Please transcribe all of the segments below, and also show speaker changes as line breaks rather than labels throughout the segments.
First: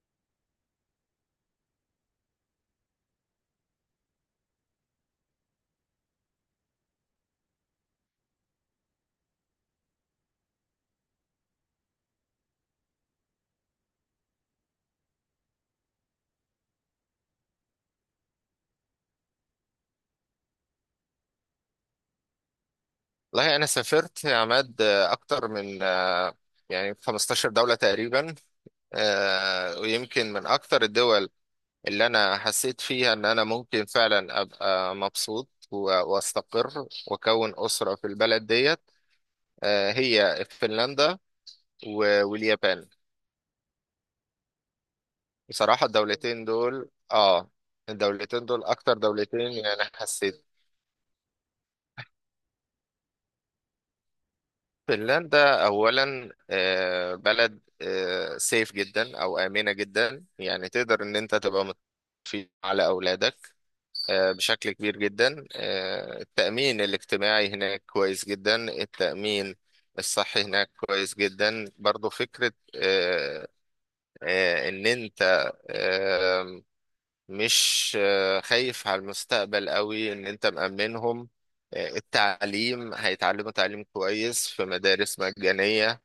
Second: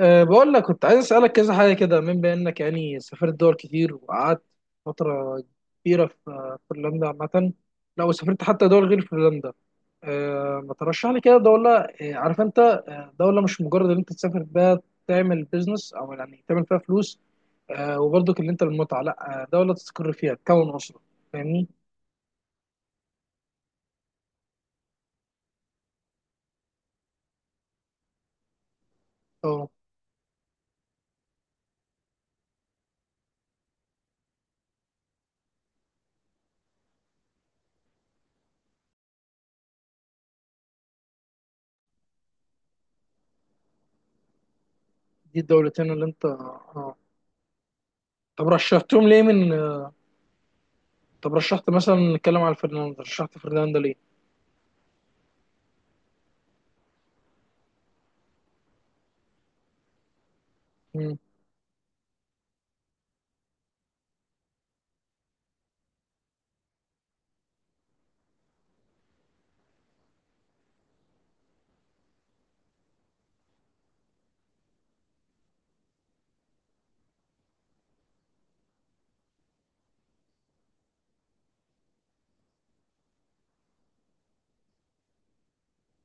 بقول لك كنت عايز أسألك كذا حاجة كده من بأنك يعني سافرت دول كتير وقعدت فترة كبيرة في فنلندا عامة. لو سافرت حتى دول غير فنلندا، ما ترشح لي كده دولة، أه عارف أنت، دولة مش مجرد إن أنت تسافر بها تعمل بيزنس أو يعني تعمل فيها فلوس، وبرضك اللي أنت المتعة لأ، دولة تستقر فيها تكون أسرة. فاهمني؟
والله أنا سافرت يا عماد، أكتر من يعني 15 دولة تقريبا.
أه.
ويمكن من أكتر الدول اللي أنا حسيت فيها إن أنا ممكن فعلا أبقى مبسوط وأستقر وأكون أسرة في البلد ديت هي فنلندا واليابان.
دي
بصراحة
الدولتين اللي أنت
الدولتين دول آه الدولتين
طب
دول أكتر
رشحتهم ليه،
دولتين
من
يعني
آه،
حسيت.
طب رشحت مثلا، نتكلم على فنلندا، رشحت فنلندا
فنلندا أولا بلد سيف جدا أو آمنة جدا، يعني تقدر
ليه؟
إن أنت تبقى مطمئن على أولادك بشكل كبير جدا. التأمين الاجتماعي هناك كويس جدا، التأمين الصحي هناك كويس جدا برضو. فكرة إن أنت آه، مش خايف على المستقبل قوي إن أنت مأمنهم. التعليم هيتعلموا تعليم كويس في مدارس مجانية.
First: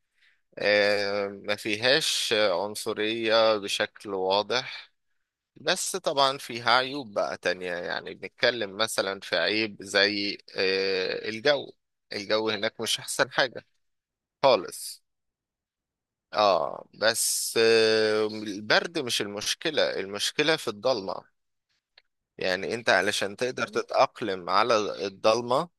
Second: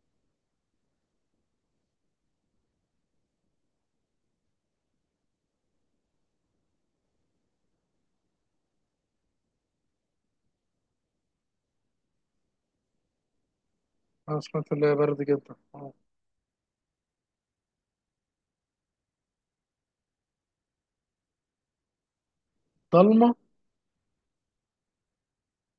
ما فيهاش عنصرية بشكل واضح. بس طبعا فيها عيوب بقى تانية، يعني بنتكلم مثلا في عيب زي الجو. الجو هناك مش أحسن حاجة
انا سمعت اللي هي
خالص.
برد جدا.
اه بس البرد مش المشكلة، المشكلة في الضلمة. يعني انت
ضلمه.
علشان تقدر تتأقلم على الضلمة،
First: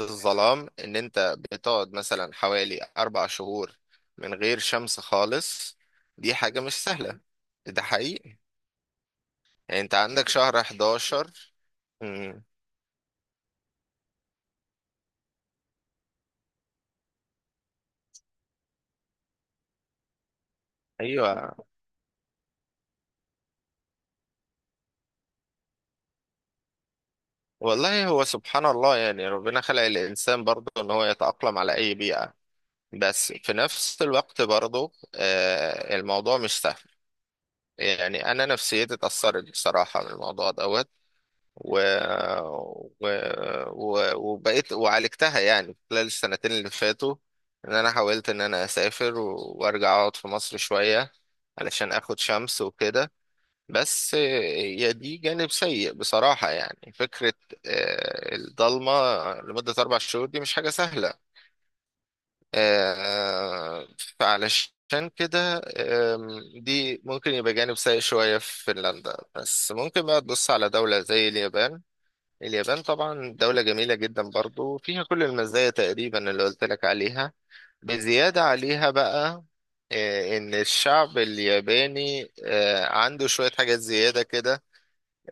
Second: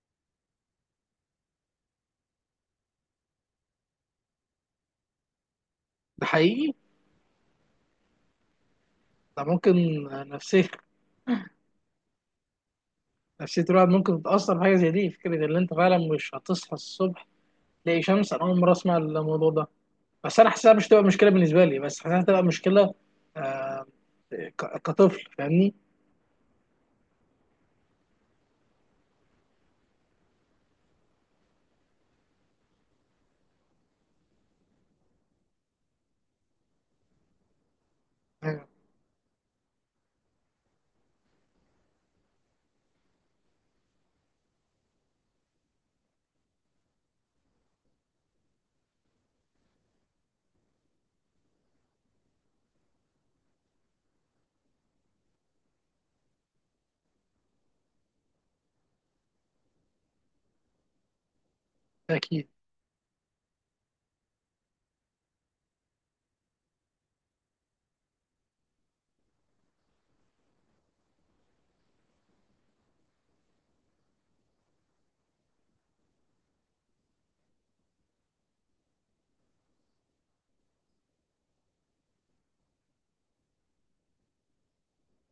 الظلام، ان انت بتقعد مثلا حوالي اربع شهور من غير شمس خالص،
ده
دي حاجة
حقيقي.
مش سهلة. ده حقيقي.
ده
يعني انت
ممكن
عندك شهر
نفسيه.
11. مم.
نفسيه الواحد ممكن تتاثر بحاجه زي دي. فكره ان انت فعلا مش هتصحى الصبح تلاقي شمس. انا اول مره اسمع الموضوع ده، بس انا حاسسها مش تبقى مشكله
ايوه.
بالنسبه لي، بس حاسسها تبقى مشكله، آه، كطفل، فاهمني؟
والله هو سبحان الله، يعني ربنا خلق الانسان برضه ان هو يتأقلم على اي بيئة، بس في نفس الوقت برضه الموضوع مش سهل. يعني انا
آه.
نفسيتي اتأثرت بصراحة من الموضوع دوت و... و... وبقيت وعالجتها يعني خلال السنتين اللي فاتوا، ان انا حاولت ان انا اسافر وارجع اقعد في مصر شوية علشان اخد شمس وكده. بس يا دي جانب سيء بصراحة، يعني فكرة الضلمة لمدة أربع شهور دي مش حاجة سهلة.
ده اكيد.
آه، فعلشان كده دي ممكن يبقى جانب سيء شوية في فنلندا، بس ممكن بقى تبص على دولة زي اليابان. اليابان طبعا دولة جميلة جدا، برضو فيها كل المزايا تقريبا اللي قلت لك عليها بزيادة عليها بقى. إن الشعب الياباني عنده شوية حاجات زيادة كده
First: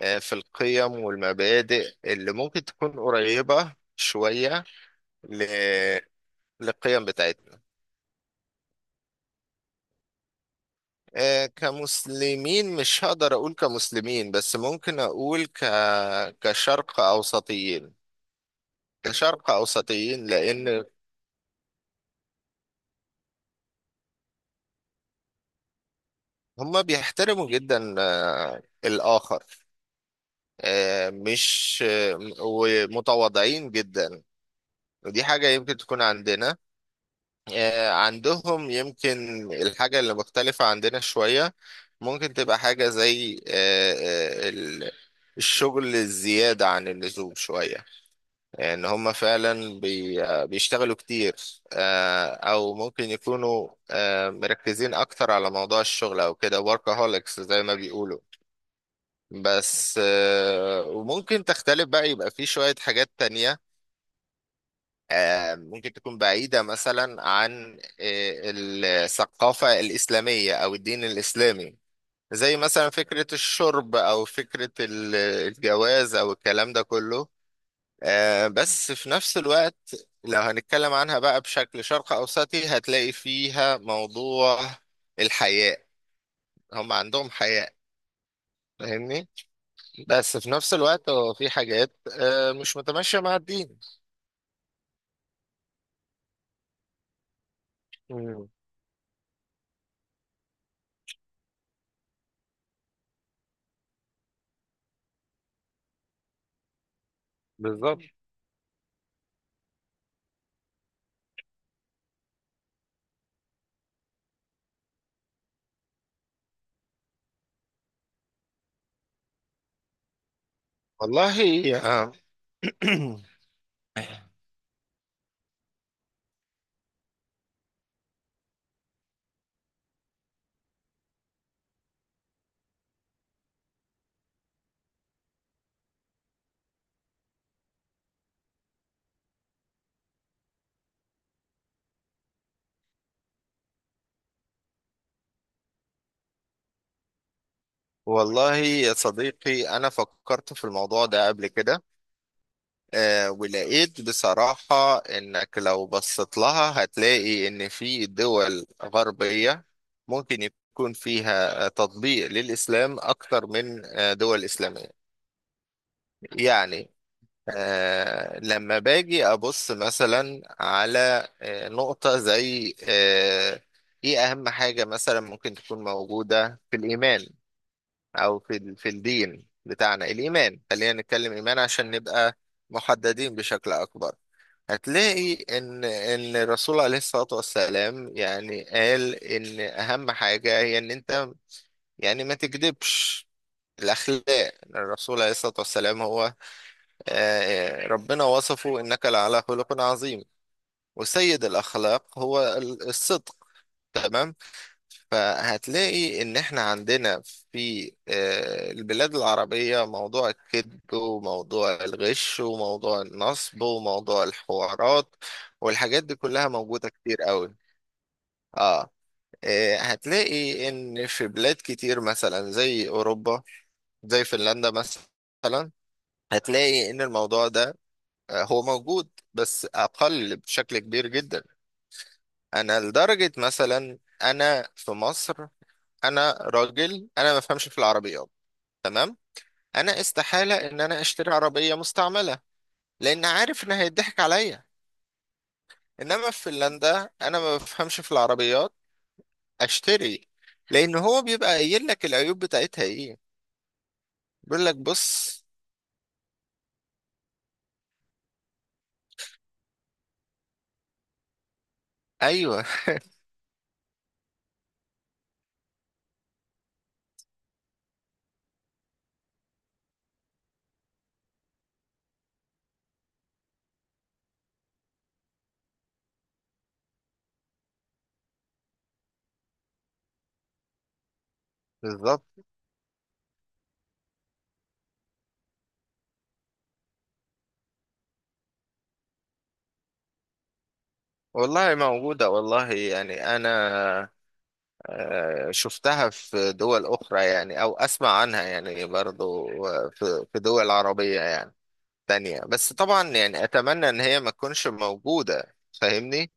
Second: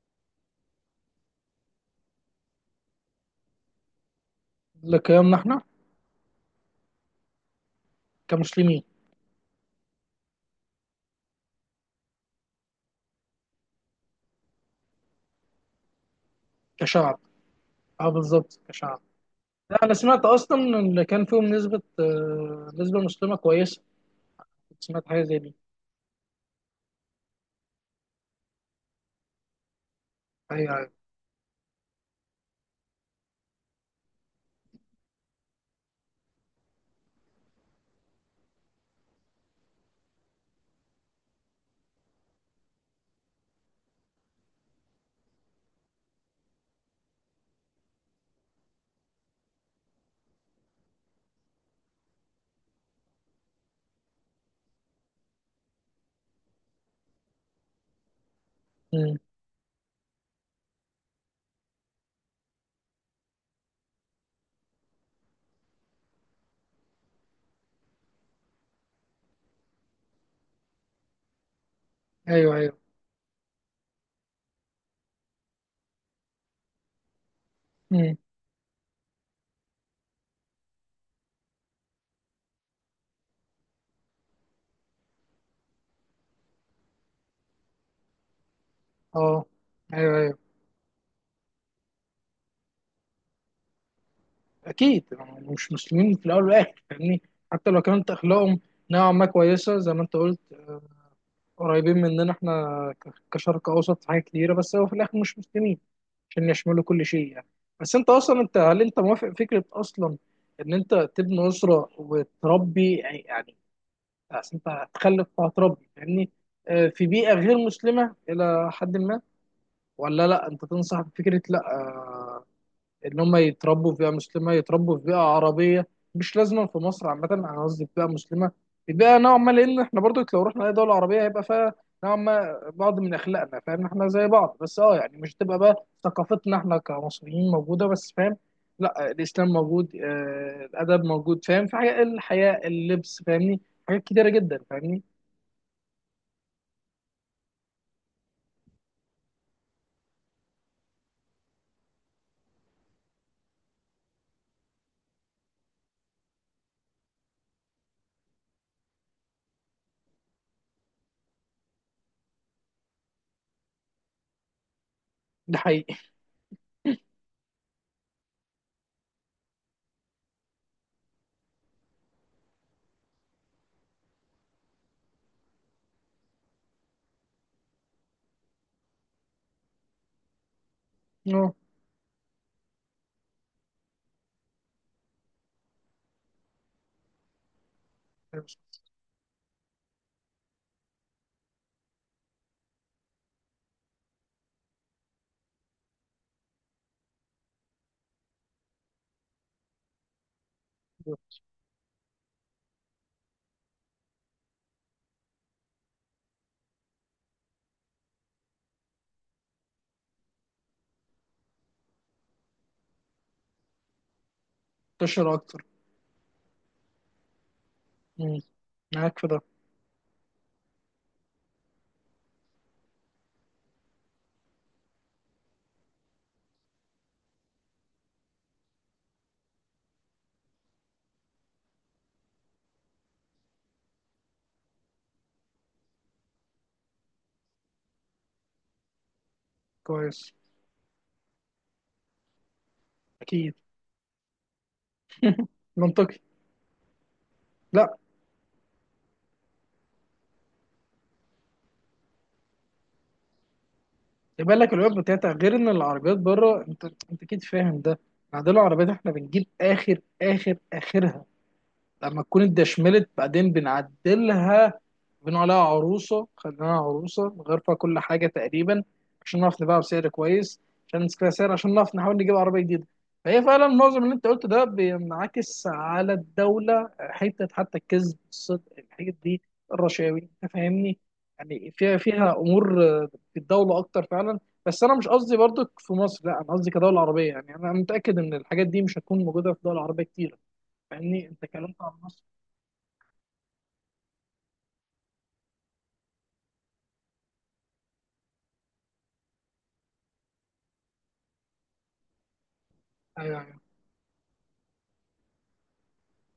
في القيم والمبادئ اللي ممكن تكون قريبة شوية
لقيامنا احنا
ل- للقيم بتاعتنا.
كمسلمين.
كمسلمين، مش هقدر أقول كمسلمين، بس ممكن أقول كشرق
كشعب.
أوسطيين
اه بالظبط، كشعب.
كشرق
لا انا سمعت
أوسطيين
اصلا ان
لأن
اللي كان فيهم نسبه، نسبه مسلمه كويسه، كنت سمعت حاجه زي دي.
هما بيحترموا جدا الآخر،
ايوه ايوه.
مش ومتواضعين جدا. ودي حاجة يمكن تكون عندنا. عندهم يمكن الحاجة اللي مختلفة عندنا شوية، ممكن تبقى حاجة زي الشغل الزيادة عن اللزوم شوية. إن هم فعلا بيشتغلوا كتير. أو ممكن يكونوا مركزين أكتر على موضوع الشغل أو كده workaholics زي ما بيقولوا.
مم.
بس وممكن تختلف بقى، يبقى في شوية حاجات تانية ممكن تكون بعيدة مثلا عن الثقافة الإسلامية أو الدين الإسلامي،
ايوه
زي
ايوه.
مثلا فكرة الشرب أو فكرة الجواز أو الكلام ده كله.
مم.
بس في نفس الوقت لو هنتكلم عنها بقى بشكل شرق أوسطي هتلاقي فيها موضوع الحياء. هم عندهم حياء، فاهمني؟
اه. ايوه
بس
ايوه.
في نفس الوقت هو في حاجات مش متماشية مع الدين.
اكيد هم مش مسلمين في الاول والاخر، فاهمني؟ حتى لو كانت
مم.
اخلاقهم نوعا ما كويسه، زي ما انت قلت، آه، قريبين مننا احنا، كشرق اوسط، في حاجات كتيره، بس هو في الاخر مش مسلمين عشان يشملوا كل شيء يعني. بس
بالظبط.
انت اصلا، انت هل انت موافق فكره اصلا ان انت تبني اسره وتربي، يعني يعني أصل انت هتخلف وهتربي، فاهمني؟ آه، في بيئه غير مسلمه الى حد ما؟ ولا لا، انت تنصح
والله
بفكره لا،
يا
آه، ان هم يتربوا في بيئه مسلمه، يتربوا في بيئه عربيه، مش لازما في مصر عامه، انا قصدي في بيئه مسلمه، في بيئه نوعا ما، لان احنا برضو لو رحنا اي دوله عربيه هيبقى فيها نوعا ما بعض من اخلاقنا. فاهم؟ احنا زي بعض، بس اه يعني مش تبقى بقى ثقافتنا احنا كمصريين موجوده بس. فاهم؟ لا، الاسلام موجود، آه، الادب موجود. فاهم؟ في حاجه الحياه، اللبس، فاهمني؟ حاجات كتيره جدا، فاهمني؟
والله يا صديقي، أنا فكرت في الموضوع ده قبل كده. ولقيت بصراحة إنك لو بصيت لها هتلاقي إن في دول غربية ممكن يكون فيها تطبيق للإسلام أكتر من دول إسلامية.
ده حقيقي.
يعني لما باجي ابص مثلا على نقطة زي ايه اهم حاجة مثلا ممكن تكون موجودة في الايمان او في في الدين بتاعنا، الايمان خلينا نتكلم
اه.
ايمان عشان نبقى محددين بشكل اكبر. هتلاقي ان الرسول عليه الصلاة والسلام يعني قال ان اهم حاجة هي ان انت يعني ما تكذبش. الاخلاق، الرسول عليه الصلاة والسلام هو ربنا وصفه إنك لعلى خلق عظيم، وسيد الأخلاق هو الصدق، تمام؟ فهتلاقي إن إحنا عندنا في البلاد العربية موضوع الكذب وموضوع الغش وموضوع النصب وموضوع الحوارات،
منتشر اكتر.
والحاجات دي كلها موجودة كتير قوي.
مم.
آه
معاك في ده.
هتلاقي إن في بلاد كتير مثلا زي أوروبا، زي فنلندا مثلا، هتلاقي إن الموضوع ده هو موجود بس اقل بشكل كبير جدا. انا لدرجة مثلا، انا في مصر، انا راجل انا ما بفهمش في العربيات، تمام؟ انا
كويس.
استحالة ان انا اشتري عربية مستعملة، لان
اكيد.
عارف ان هيضحك عليا.
منطقي.
انما في فنلندا، انا ما بفهمش في العربيات، اشتري، لان هو بيبقى قايل لك العيوب بتاعتها ايه،
يبقى
بيقول
لك
لك
الويب بتاعتها،
بص.
غير ان العربيات بره، انت انت اكيد فاهم ده. بعدين العربيات احنا بنجيب اخر اخرها لما تكون
ايوه.
اتدشملت، بعدين بنعدلها، بنقول عليها عروسه، خليناها عروسه، نغير فيها كل حاجه تقريبا عشان نعرف نبيعها بسعر كويس، عشان نسكرها سعر، عشان نعرف نحاول نجيب عربيه جديده. فهي فعلا معظم اللي انت قلته ده بينعكس على الدوله، حتى الكذب، الصدق، الحاجات دي، الرشاوي، انت فاهمني؟ يعني فيها
بالظبط.
فيها امور في الدوله اكتر فعلا. بس انا مش قصدي برضك في مصر، لا انا قصدي كدوله عربيه، يعني انا متاكد ان الحاجات دي مش هتكون موجوده في دول عربيه كتير، فاهمني؟ انت
والله
اتكلمت عن مصر.
موجودة، والله يعني انا شفتها في دول أخرى يعني أو أسمع عنها يعني برضو في دول عربية يعني تانية، بس طبعا
ايوه
يعني
ايوه.
أتمنى إن هي ما تكونش موجودة، فاهمني؟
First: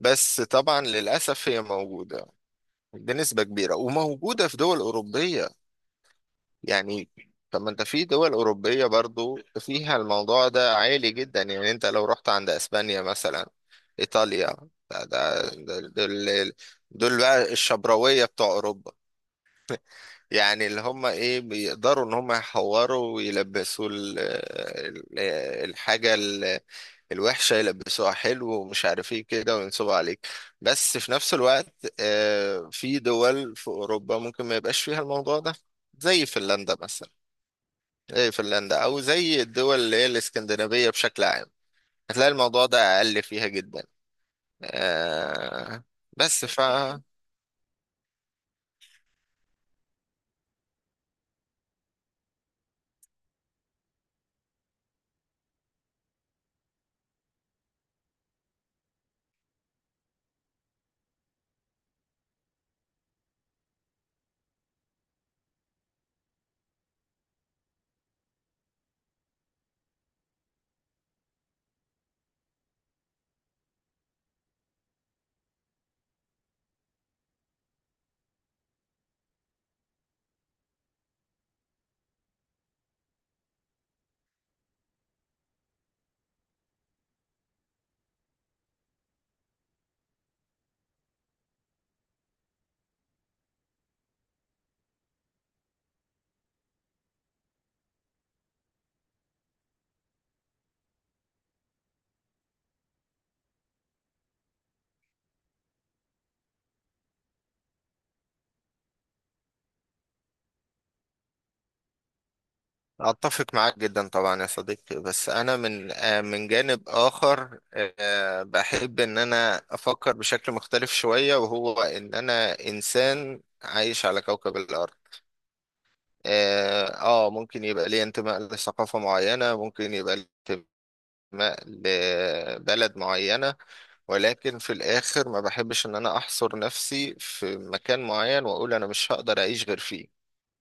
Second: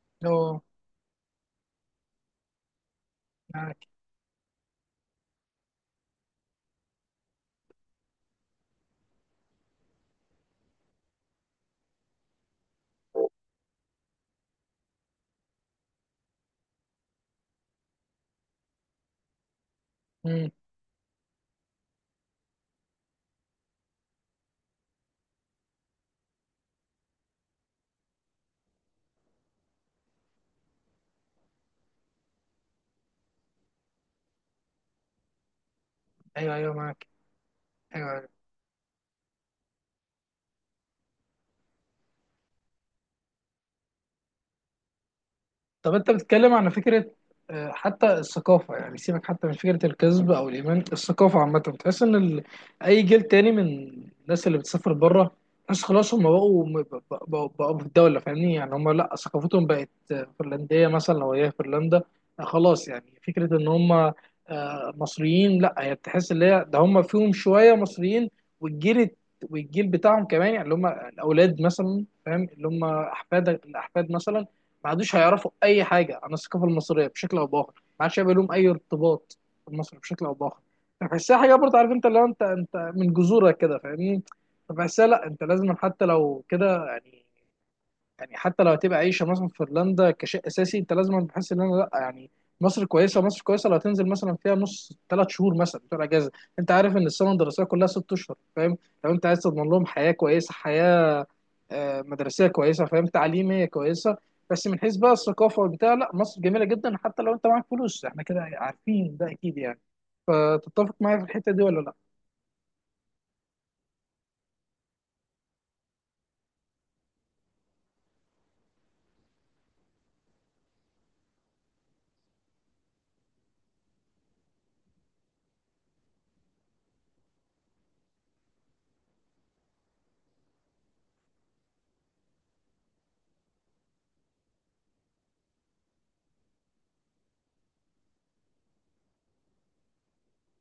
بس
أه،
طبعا للأسف هي موجودة بنسبة كبيرة،
معاك.
وموجودة في دول أوروبية يعني. طب ما أنت في دول أوروبية برضو فيها الموضوع ده عالي جدا، يعني أنت لو رحت عند أسبانيا مثلا، إيطاليا، ده ده- ده- دول دول بقى الشبراوية بتوع أوروبا.
امم.
يعني اللي هم ايه بيقدروا ان هم يحوروا ويلبسوا الحاجة الوحشة يلبسوها حلو ومش عارف ايه كده وينصبوا عليك. بس في نفس الوقت في دول في اوروبا ممكن ما يبقاش فيها الموضوع ده، زي
ايوه ايوه،
فنلندا
معاك.
مثلا،
ايوه أيوة.
زي فنلندا او زي الدول اللي هي الاسكندنافية بشكل عام، هتلاقي الموضوع ده اقل فيها جدا. آه،
طب انت
بس
بتتكلم
ف
عن فكره، آه، حتى الثقافه، يعني سيبك حتى من فكره الكذب او الايمان، الثقافه عامه بتحس ان ال... اي جيل تاني من الناس اللي بتسافر بره، ناس خلاص هم بقوا بقوا في الدوله، فاهمني؟ يعني هم لا ثقافتهم بقت، آه، فنلنديه مثلا لو هي فنلندا، آه، خلاص، يعني فكره ان هم، آه، مصريين لا، هي بتحس ان هي ده هم فيهم شويه مصريين. والجيل والجيل بتاعهم كمان، يعني اللي هم الاولاد مثلا، فاهم؟ اللي هم احفادك، الاحفاد مثلا، ما عادوش هيعرفوا اي حاجه عن الثقافه المصريه بشكل او باخر، ما عادش هيبقى لهم اي ارتباط بمصر بشكل او باخر. فبحسها حاجه برضه، عارف انت؟ اللي هو انت، انت من جذورك كده، فاهمني؟ فبحسها لا، انت لازم حتى لو كده، يعني حتى لو هتبقى عايشه مثلا في فنلندا كشيء اساسي، انت لازم بحس ان انا لا، يعني مصر كويسه، مصر كويسه، لو هتنزل مثلا فيها نص 3 شهور مثلا بتوع اجازه. انت عارف ان السنه الدراسيه كلها 6 اشهر، فاهم؟ لو انت عايز تضمن لهم حياه كويسه، حياه، آه، مدرسيه كويسه، فاهم؟ تعليميه كويسه. بس من حيث بقى الثقافه والبتاع لا، مصر جميله جدا حتى لو انت معاك فلوس، احنا كده عارفين ده اكيد يعني. فتتفق معايا في الحته دي ولا لا؟
أتفق معاك جدا طبعا يا صديقي. بس أنا من من جانب آخر بحب إن أنا أفكر بشكل مختلف شوية، وهو إن أنا إنسان عايش على كوكب الأرض. آه ممكن يبقى لي انتماء لثقافة معينة، ممكن يبقى لي انتماء لبلد معينة، ولكن في الآخر ما بحبش إن أنا أحصر نفسي في مكان معين وأقول أنا مش هقدر أعيش غير فيه،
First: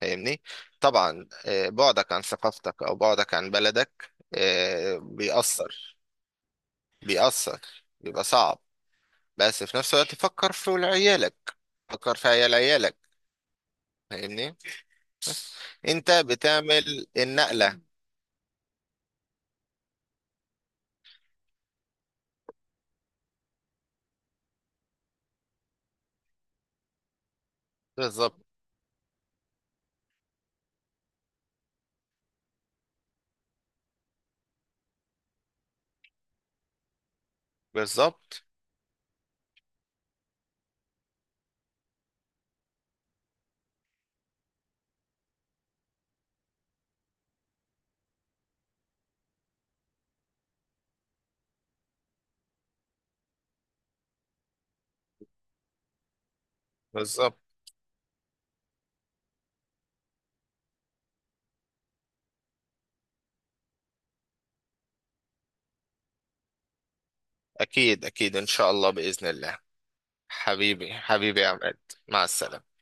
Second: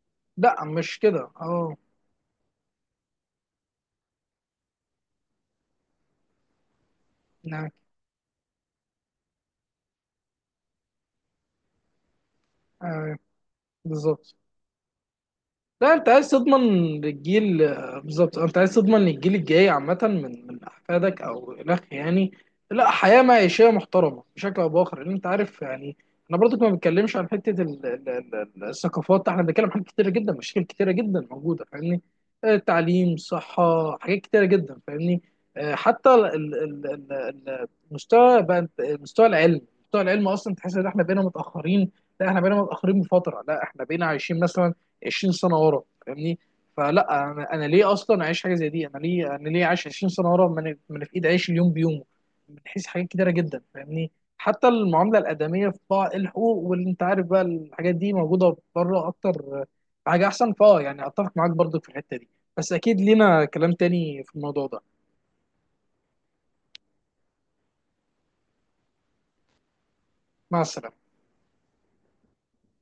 فاهمني؟
لا مش كده،
طبعا
اه.
بعدك عن ثقافتك او بعدك عن بلدك آه، بيأثر بيأثر،
نعم.
بيبقى صعب. بس في نفس الوقت فكر في ولاد عيالك، فكر في عيال عيالك،
آه، بالظبط.
فاهمني؟
لا انت
انت
عايز تضمن
بتعمل
للجيل،
النقلة.
بالظبط، انت عايز تضمن للجيل الجاي عامة من من احفادك او الاخ يعني، لا حياة معيشية محترمة بشكل او باخر، لان انت عارف يعني. انا برضك ما بتكلمش عن حتة
بالظبط،
الثقافات. احنا بنتكلم عن حاجات كتيرة جدا، مشاكل كتيرة جدا موجودة، فاهمني؟ آه، تعليم، صحة، حاجات كتيرة جدا، فاهمني؟ آه، حتى المستوى
بالظبط،
بقى، مستوى العلم، مستوى العلم اصلا تحس ان احنا بقينا متأخرين. لا احنا بقينا متأخرين بفترة، لا احنا بقينا عايشين مثلا 20 سنه ورا، فاهمني؟ فلا انا ليه اصلا اعيش حاجه زي دي، انا ليه عايش 20 سنه ورا، ما انا، ما أنا في ايدي اعيش اليوم بيومه، من حيث حاجات كتيره جدا، فاهمني؟ حتى المعامله الادميه في بعض الحقوق، واللي انت عارف
بالظبط.
بقى الحاجات دي موجوده بره اكتر، حاجه احسن. فاه يعني اتفق معاك برضك في الحته دي، بس اكيد لينا كلام تاني في الموضوع ده.
اكيد، اكيد، ان شاء الله، بإذن الله.
مع
حبيبي،
السلامه.
حبيبي يا عماد. مع السلامة.